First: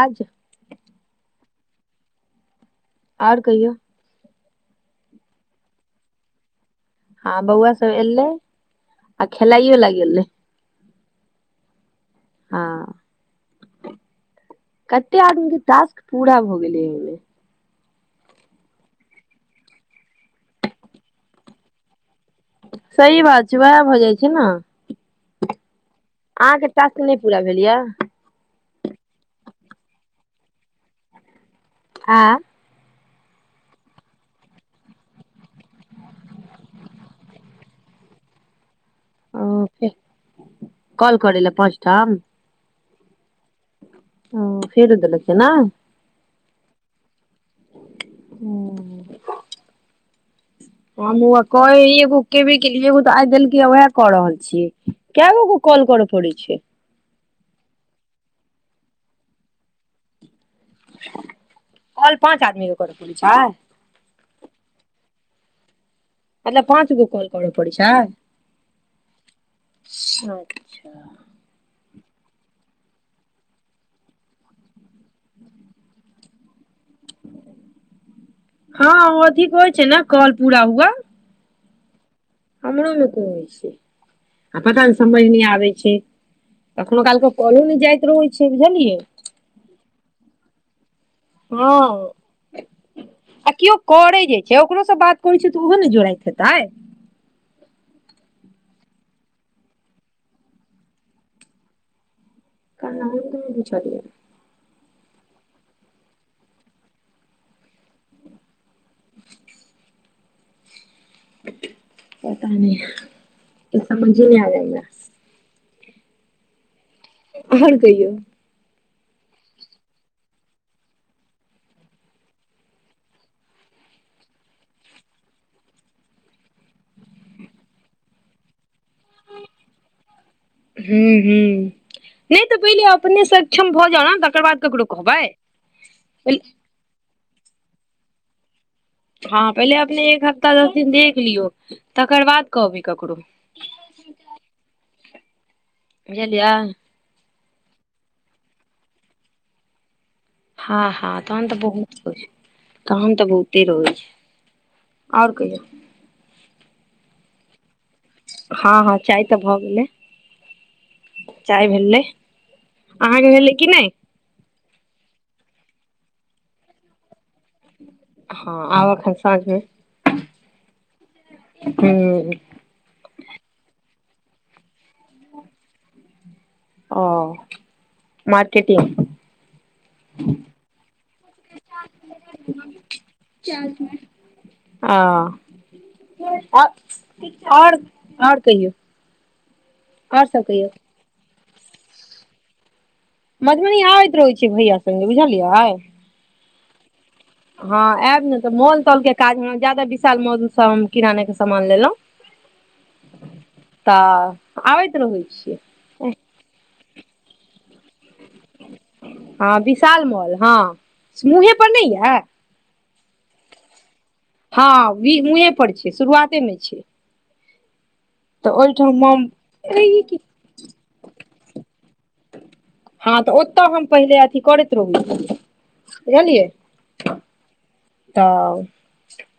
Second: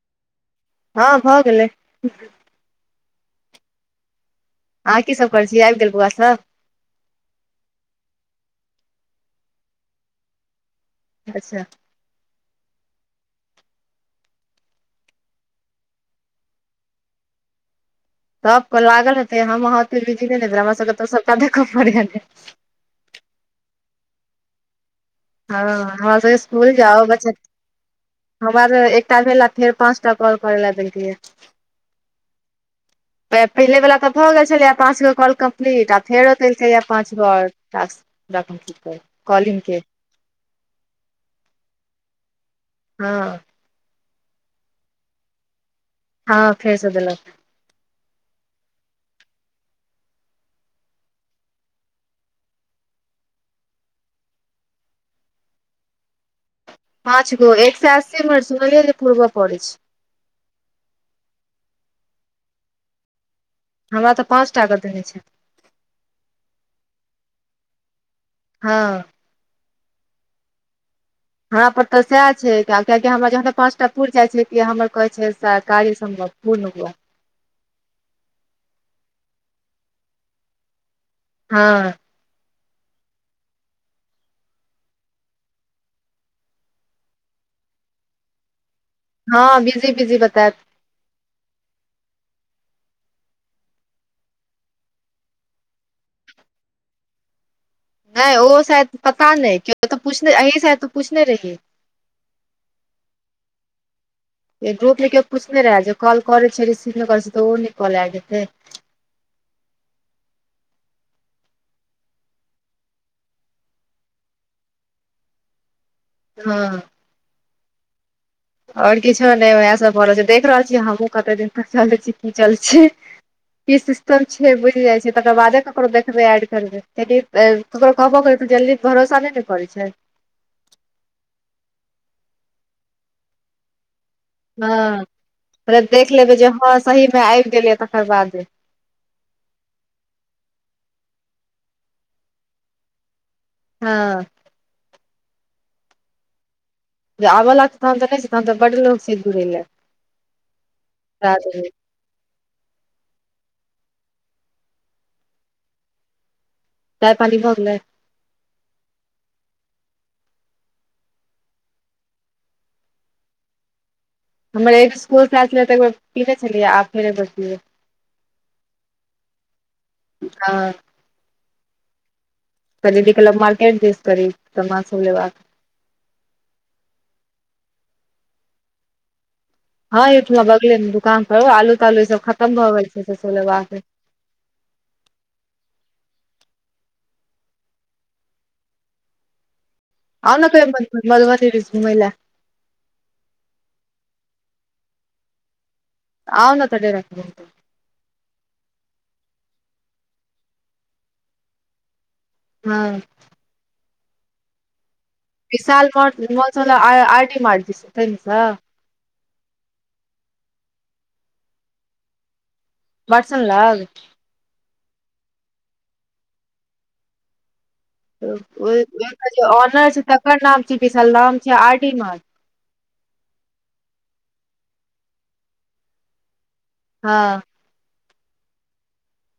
आज हँ भऽ गेलै आओर कहियौ। अहाँ की सभ करै छी आइब गेल बौआ सब। हँ बौआ सब एलै आ खेलइये लऽ गेलै अच्छऽ हँ कते आदमीकेँ टास्क पूरा भऽ गेलै हँ यै तब कोई लागल हेतै हम अहाँके बिजी नय नय हमरा सबके तऽ सबटा देखय पड़ै ह सही बात छै उएह भऽ जाइ छै न हँ हमरा सबके स्कूल जाउ टास्क हो नहि बच्चा पूरा भेल यए हमर एकटा भेल आ फेर पाँच टा कॉल करै लए देलकैये आंइ पहिले वला तऽ भऽ गेल छलैए पाँच गो कॉल कम्प्लीट आ फेरो देलकैए पाँच गो आओर टास्क [unintelligible] ओ के फेर काॅल करै ल पांच ठाम हँ हूं फेर एत देेखियै नय हँ फेर स देलक हूं हम हुआ कये एगो केेबे केलीयै एगो तऽ आइ देलकै त उएह कऽ रहल छियै केऽगो क काॅल कर पड़ै छै पांच गो एकसै अस्सी मीनट सुनलियै नय पूर्व पड़ै छै काॅल पाँच आदमी मे करय परै छै हमरा तऽ पाँच टा के देने छै मतलब पाँच गो कॉल कर पड़ै छै हँ अच्छा अच्छा हमरा पर तऽ सएह छै कियाकि हमरा जहाँ त पाँचटा पूर जाइ छै कि हमर कहै छै सर कार्य सम्पन [unintelligible] हँ ओथीक होइ छै ने काॅल पूरा हुआ हँ हमरो मे कोई नय छै आ पता नय समझ नय आबै छै कखनो काल क काॅलो नय जाइत रहै छै बुझलियै हँ बिजी बिजी बतेत हँ आ किओ करै जे छै ओकरो स बात करै छै तऽ ओहो ने जोड़ाइत हेतै नयै ओ शायद पता नय किया तऽ अहि शायद पूछने रहियै काहा हम नय पुछलियै ग्रुप मे कियो पुछने रहे जे काॅल करै छेलही से रिसीव नय करै छै तऽ ओ नय कॉल एल हेतै ह पता नय किछ समझे नय आबैया हमरा हँ आर कहियौ आओर किछो नय उएह सभ भऽ रहल छै देख रहल छियै हमहूँ कते दिन तक चलै छी की चलै छी की सिस्टम छै‌ बुझि जाइ छै तकर बादे ककरो देखबै एड करबै कियाकी ककरो कहबो करबै त जल्दी भरोसा नय न करै छै हूं हूं नय तऽ पहिले अपने सक्षम भऽ जाउ न हँ फेर देख लेबै जे हँ सही मे आबि गेलै तकर बादे हँ पहिले अपने एक हफ्ता दस दिन देख लियौ तकर बाद कहबै ककरो हँ बुझलियै जे आबऽ लागै तहन तऽ नय छै तहन तऽ बड़ लोक छै जूड़ै ले हँ -हँ तहन तऽ बहु काम तऽ बहुते रहै छै आओर कहियौ चाय पानि भ गेलै हँ- हँ चाय तऽ भऽ गेलै। चाय भेलै अहाँके भेलै कि नहि। हमर स्कुलसँ आयल छलै तऽ पीने छलियै आब फेरो एक बेर पिबे। हँ आब एखन साँझमे हँ हु। दीदी गेलो माकेट के दिसन कनि समान सबलेबाक। ओ मार्केटिग। हँ एहिठमा बगले मे दुकान पर आलू तालू ई सब खतम भऽ गेल छै से सब लेबाक छै आ आओ आओर आओर कहियौ। आओर आउ सब न कहियौ कहियो मधुबनी दिसन घुमै लए। मधुबनी आबैत रहै छियै भैया संगे बुझलियै। आउ न त डेराप पर। हँ आयब ने तऽ मौल तौल के काज ह जायदा विशाल मौल से हम किराने के सामान लेलौ [unintelligible] हँ। तऽ आबइत रहु। बिशाल माँल मौल आइ आइडीमार्ट दीस तै मे। हँ विशाल मॉल हँ मुहे पर नहि या वाटसन लग हँ मुहे पर छै शुरुआते मे छै। तऽ ओ ओहिठाम हम जे ऑनर छै तकर नाम छै विशाल छै नाम छै आर डी मार्ट हँ तऽ ओतऽ हम पहिले अथी करैत रहु बुझलियै। हँ। तऽ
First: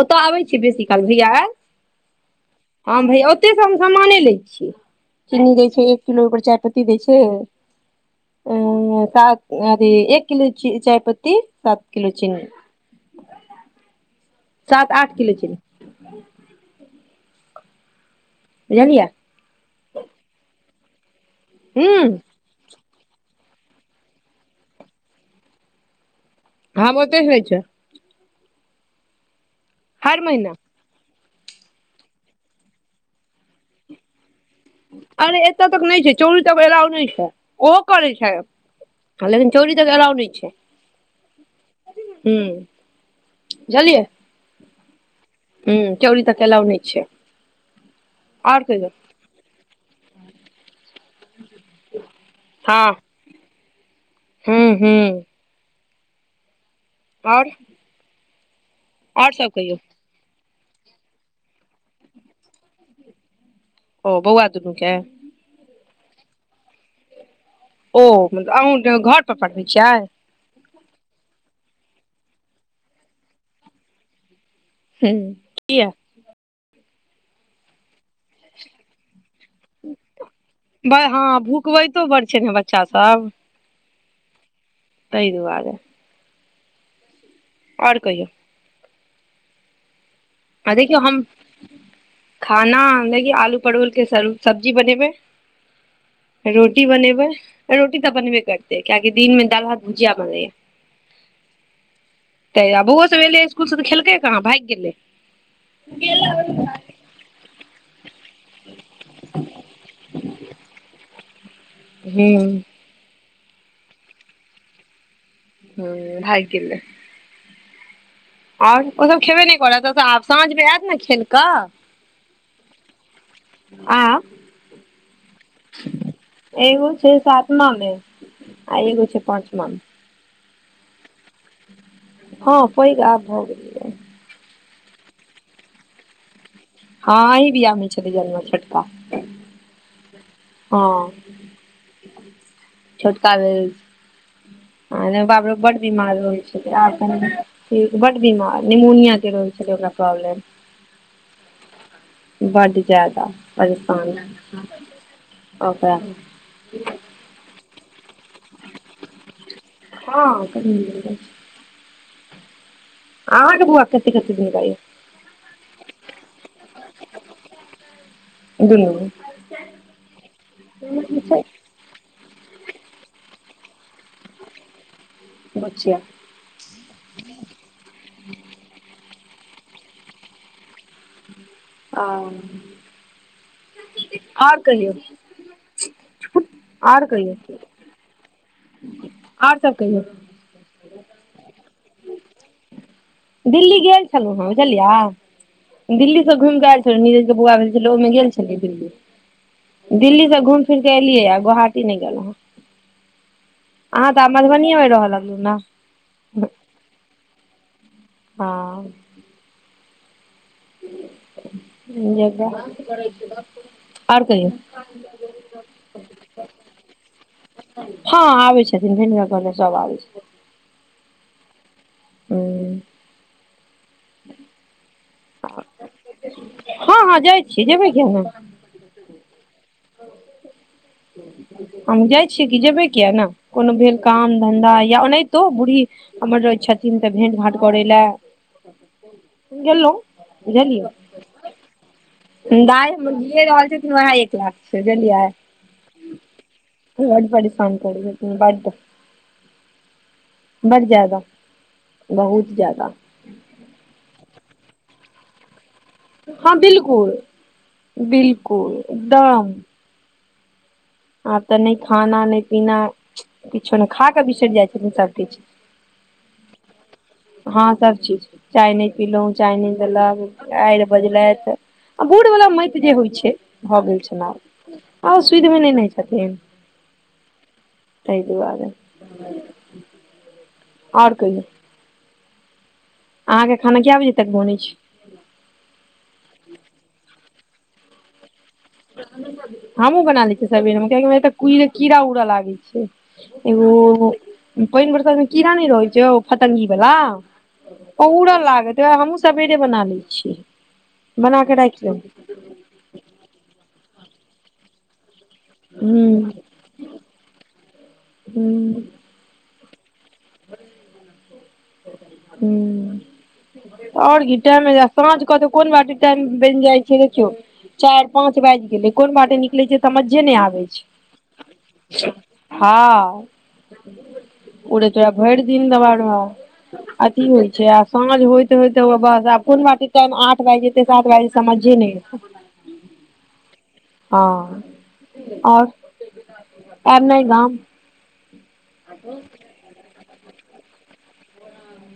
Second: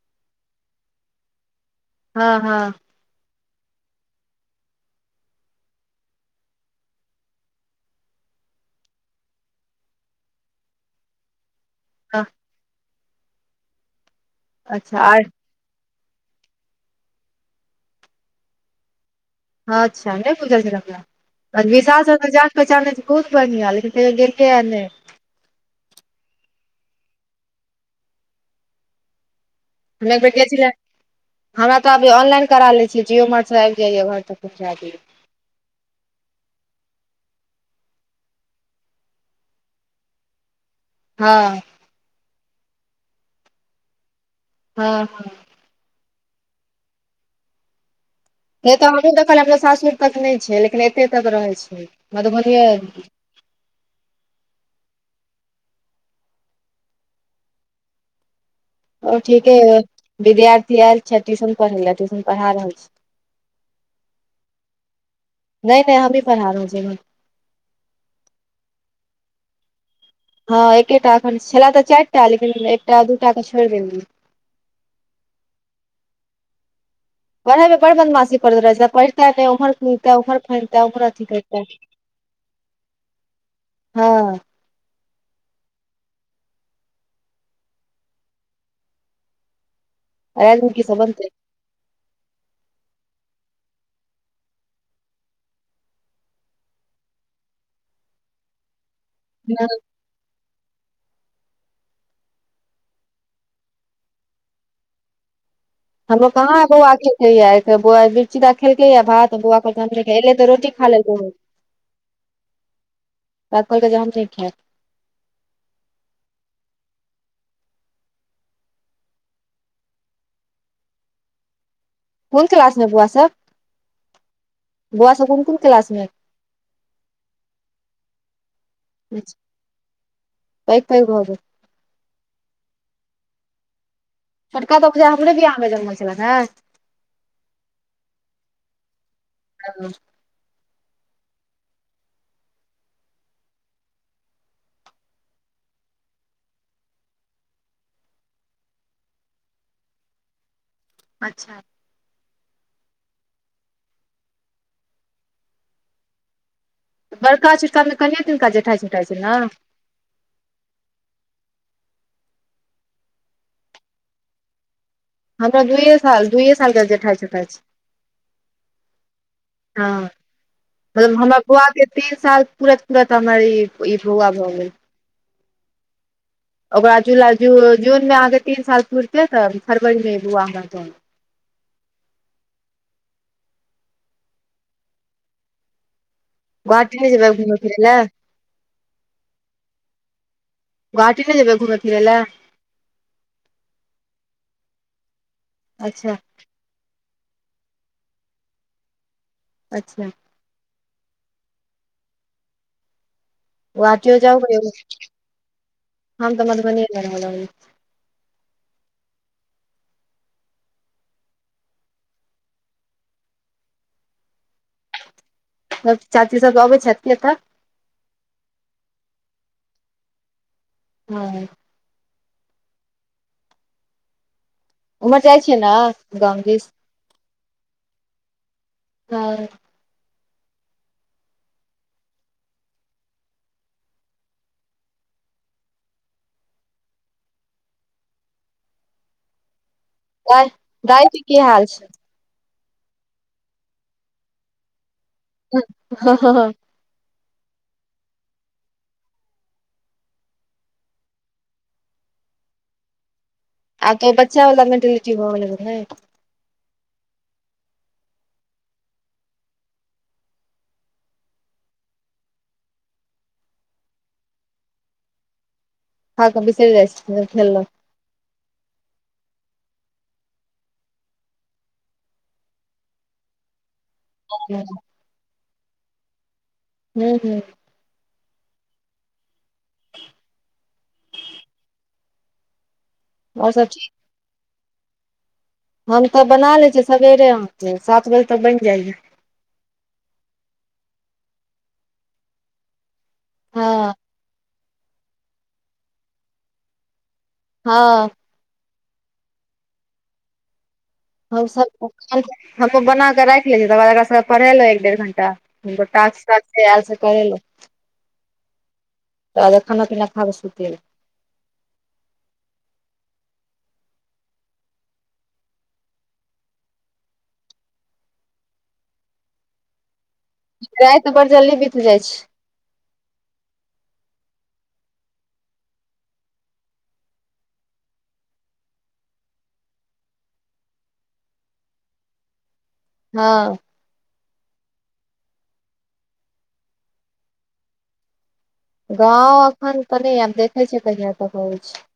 ओतय आबै छियै बेसी काल भैया आयल। हँ -हँ। हम भैया ओतयसँ हम सामने लै छियै चिनी दै छै एक किलो ओय पर चायपत्ती दै छै। अ सात अथी एक किलो च चायपत्ती सात किलो हँ चिन्नी। सात अच्छा आठ आर किलो चिनी। बुझलियै। अच्छा नहि बुझल छल हमरा ह विशाल स तऽ जान पहचाने त छियै बहुत बढ़िया लेकिन कही यो गेलियै नै। हँ बहुते होय छै। [inaudible] हमरा हर महीना तऽ अभी ऑनलाइन करा लै छियै जिओ मार्टसँ आबि जाइए घर तक। [inaudible] अरे एतऽ तक नहि छै चौरी तक एलाव नहि छै ओहो करै छै। हँ लेकिन चोरी तऽ एलाउ नहि छै। हँ। हु बुझलियै। हँ-हँ। हु चौरी तऽ एलाव नहि छै। आओर नहि तऽ कहियौ हमहूँ देखलिय हमरा सासुर तक नहि छै लेकिन एते तक रहै छै मधुबनीए। हूँ -हूँ। आओर। आओर सब ठीके कहियौ अय विद्यार्थी आयल छथि ट्यूशन पढै लए ट्यूशन पढ़ा रहल छी ओ बौआ दूनू के नय नय हमहीं पढा रहल छियै एखन ओ मतलब अहूँ घर पर पढ़बै छियै हँ एकेटा एखन छलै तऽ चारिटा लेकिन एकटा दूटा तऽ छोड़ि देलियै। हूंम्म किये। कहलौं तऽ बर बदमासी करैत रहै छै पढिते तऽ हम उर फता ओर फैलता ब ओर हँ अथी कैरता भुकबैतो बड़ छै ने बच्चा हँ तहि दुवारे आओर कहियौ राति मे आ की सब देखियौ हम बनतै खाना ली आलू परबल के सब्जी बनेबै रोटी बनेबै रोटी तऽ बनबे करतेै कियाकि दिनमे दालि भात भुजिया बनलैये तऽ आब बौओ सब एलै इसकुलसँ तऽ खेलकै कहाँ भागि गेलै हमरो कहाँ बौआ खेल बौआ मिरर्ची खेलकै या भात बौआले तऽ रोटी खा लेलकै हन हुँ रात कहलकै जे हम नय खैब हूँ भागि गेलै आओर ओसभ खेबे नय करत आब साँझ मे आयत न खेल कऽ कोन क्लास मे बौआ सब आ बौआ सब कोन कोन क्लास मे एगो छै सातमा मे आ एगो छै पाँचमा मे पैग पैग भऽ गेल हँ पैग आब भऽ गेलै छोटका तऽ बुझाय हमरे बियाह मे जन्मल छलै ने हँ अहीं बियाहमे छेलै जन्मल छोटका हँ हँ छोटका भेल हँ बापरौ बड्ड बीमार रहै छलै आब तऽ बड्ड बीमार निमोनिया के र छल ओकरा प्रॉब्लम अच्छा बड्ड जायदा परेशान ओकरा लऽ कऽ बड़का छोटकामे कनिये दिनका जेठाइ छोटाइ छै न हँ कनियें दिनका छै आहाँके बौआ कतेक कतेक दिनका ये हमरा दुइये साल दुइए सालके जेठाइ छोटाइ छै दुनू हँ मतलब हमरा छै बौआ के तीन साल पुरत पुरत हमरा ई बौआ भऽ गेल बुचिया ओकरा जुलाइ जूनमे अहाँके तीन साल पुरतै तऽ फरवरीमे अहाँ आओ आओर कहियौ आओर घुमै कहियौ फिरै ले आओर सब कहियौ घाटी नय जेबै घुमै फिरै लए दिल्ली गेल छलौं हेँ बुझलियै अच्छा दिल्लीसँ घुम के एल छलै नीरज के बौआ भेल छलै ओहिमे गेल छलै दिल्ली अच्छा दिल्ली से घुईम फिर गेलियै या गोहाटी नय गेलौंहे अहाँ गुवाहाटियो तऽ आब जाउ कहियो मधुबनीए मे रहऽ लगलु न हम तऽ मधुबनीए मे रह लगली हं [unintelligible] आर कहियौ सब चाची सब अबै छथि कि एतऽ हँ आबै छथिन भिनक घर [unintelligible] सब आबै छथिन हँ हूँ उम्हर जाइ छियै न गाम दिस हँ हँ जाइ छी जेबै किया नै आओर हम जाइ छियै कि जेबे किया ने कोनो भेल काम धन्धा या ओनाहितो बूढ़ही हमर रहय छथिन तऽ भेंट घाट करय लए गेँलउ दाइ दाइ के की हाल छै दाइ हमर जिए रहल छथिन वएह एक लाख छै बुझलियै हँ हँ हँ बड परेशान करय छथिन बड बड जादा बहुत जादा आब तो बच्चा वला मैनटिलिटी भऽ गेलनि नय हँ बिलकुल बिलकुल ड आब तऽ नय खाना नय पीना किछो नै खा कऽ बिसरि जाइ छलै सब किछ ने बिसरि जाइ छै खेललक हँ सब चीज चाय नै पिलहुँ चाय नै देलक गायर बजलथि आ बुड़ वला मति जे होइ छै भऽ गेल छनि आब आ ओ सुधि मे नै न छथिन हूँ हूँ तइ दुआरे आओर कहियौ आहाँ आओर के सब खाना ठीक कए बजे तक बनै छै हम तऽ बना लय छियै सबेरे आहा के सात बजे तक बैन जाइए हमहुँ बना लय छियै सबेरे मे कियाकी हमरा एत की कीड़ा उड़ लागै छै एगो हँ पनि बरसात मे कीड़ा नय रहै छै, ओ फतंगी बला हँ उड़ लागत तै दुआरे हमहुँ सबेरे बना लै छियै बना के राखि लै छियै हमहु बनाके राख लेलियै तकर बाद एकरा सबके पढ़ेलो एक-डेढ़ घंटा ओकर हूँ टास्क-तास्क जे ऐल से करेलहु हूँ ताबे खाना-पीना खाके सुतेलौ हूं आओर की टाइम साँझ क तऽ कोन बाटे टाइम बनि जाइ छै देखियौ चारि पाँच बाजि गेलै, कोन बाटे निकलै छै समझे नै आबै राति बड़ जल्दी बीत जाइ छै छै ह उड़े तोरा भरि दिन देबाक रहौ अथी होइ छै आब साँझ होइत होइत बस आब कोन बाटे टाइम आठ बाज जेतै से सात बाइज समझे नै एतै हँ हँ आओर आब नै न गाँंव एखन तऽ नै आब देखै छियै कहिआ तक अबय छी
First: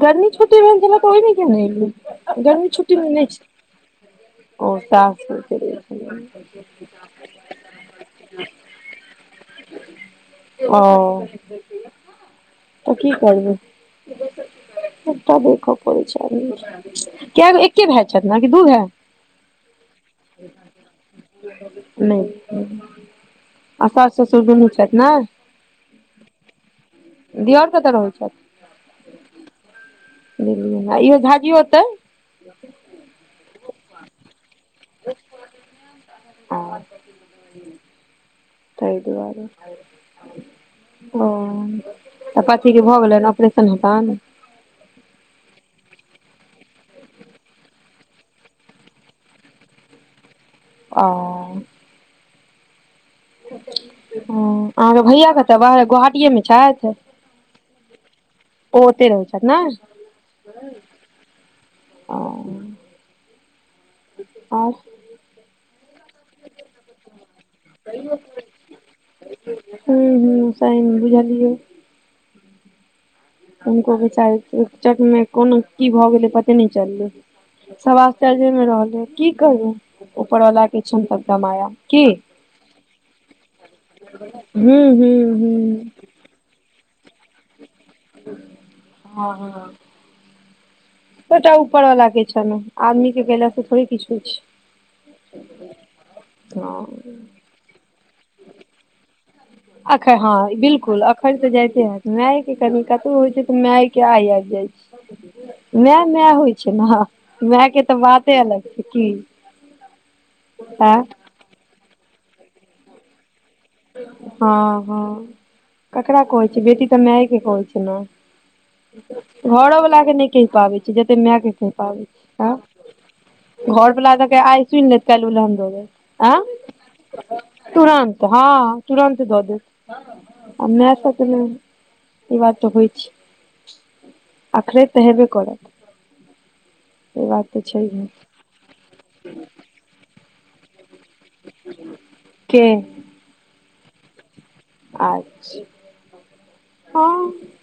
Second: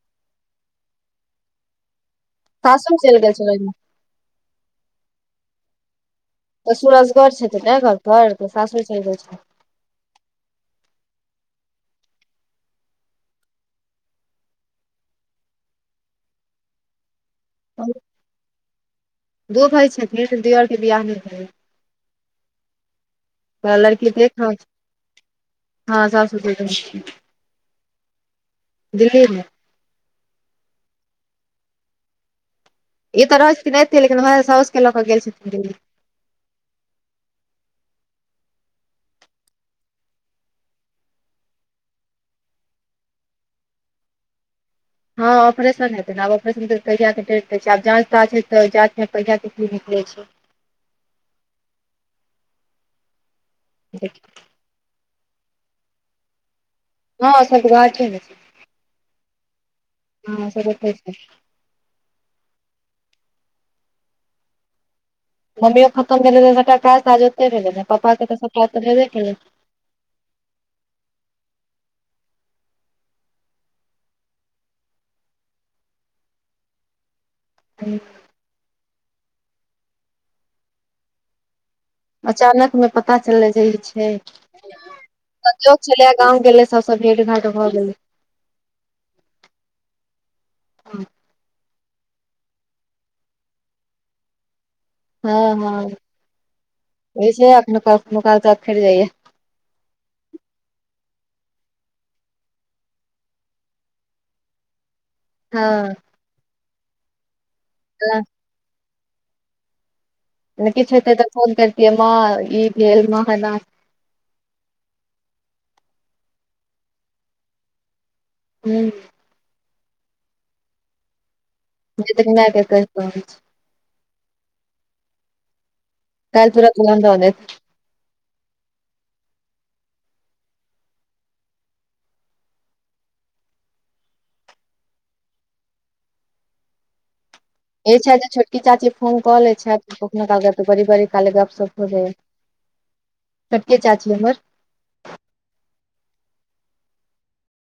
गरमी छुट्टी भेल छैला त ओइ मे किया न एलियै गरमी छुट्टी सासुर मे चलि नै गेल छै छलनि [inaudible] ओ तऽ तऽ सूरजगढ़ छथिन ने घर पर तऽ सासुर चलि गेल छथिन की करबै सबटा देख परय छै न केगो एके भाय छथि न कि दू भाय दू भाय छथिन दियोर के वियाह नै भेलै नहि आ लड़की सास देख ससुर रहल दुनू छथि ने छै हमर सास ससुर दियोर कतऽ रहै छथि दिल्ली मे इहो झाजी ओतै ई त रहै छथिन अतै लेकिन वैहे साउसके लके गेल छथिन दिल्ली आ [unintelligible] तै दुआरे ओ तऽ पथरी के भऽ गेलै ऑपरेशन हँ ऑपरेशन हेतै न आ ऑपरेशन क कहिया के डेट दै छै आब जाँच ताँच हेतै जाँचमे कहिया के की निकलै छै ओ देखियौ ह अहाँके भैया कतऽ बाहरे गोहाटीए मे छथि। हँ गोहाटिए मे छथि ओ ओते रहै छथि न हँ सब ओतै छथि ओं आओर मम्मी ओ खत्म भेलै त सबटा काज ताज ओतै भेलै न पप्पा के तऽ सबटा एतह भेबेकेलैन। हू हू सहि मे बुझलियै। हुनको बेचारी के चट में कोनो की भ गेलै पते न चलले सब आश्चर्य। समझ की करू ऊपर वाला के छनि सबटा माया की अचानक मे पता चल्ले जे छै हू हू हू संजोग छलै गाँव गेले सब सब भेंट घाट भऽ गेलै। हह सबटा ऊपर वाला के छनि आदमी के केलास से थोड़े किछु होय छै। हँ हँ छै अपने क तऽ अखेर जाइए। अखरि हँ बिल्कुल अखरि ते जाइते हेएत माय के कनि कतहु होय छै त माय के आय आबि जाय छै। [unintelligible] हँ मेंए मेंए होइ छै ने मेंए के तऽ बाते अलग होइ छै की। नहि किछु आँ हेतै तऽ फोन करितियै माँ ई भेल माँ एना। हँ हँ ककरा कहै छै बेटी तऽ मेंए क कहै छै ने। हुँ घरो बला के नहि कहि पाबै छी जते मेंए के नहि कहैय। के कहि रहल छी घर बला तऽ आइ सुनि काल्हि उलहन दऽ देत। आँ काल्हि तुरंत उलहन दऽ देत तुरन्त हँ तुरन्त दऽ देत। मेंए त ई बात तऽ होइ छै। अखरैत तऽ हेबे करत। ई बात तऽ छै। ए छैय जैच छोटकी चाची फोन कलैय छैथ कखनो काल तऽ बरी बरी। काल्हे गप सप हो रहे है के छोटकि चाची हमर। अच्छा हँ।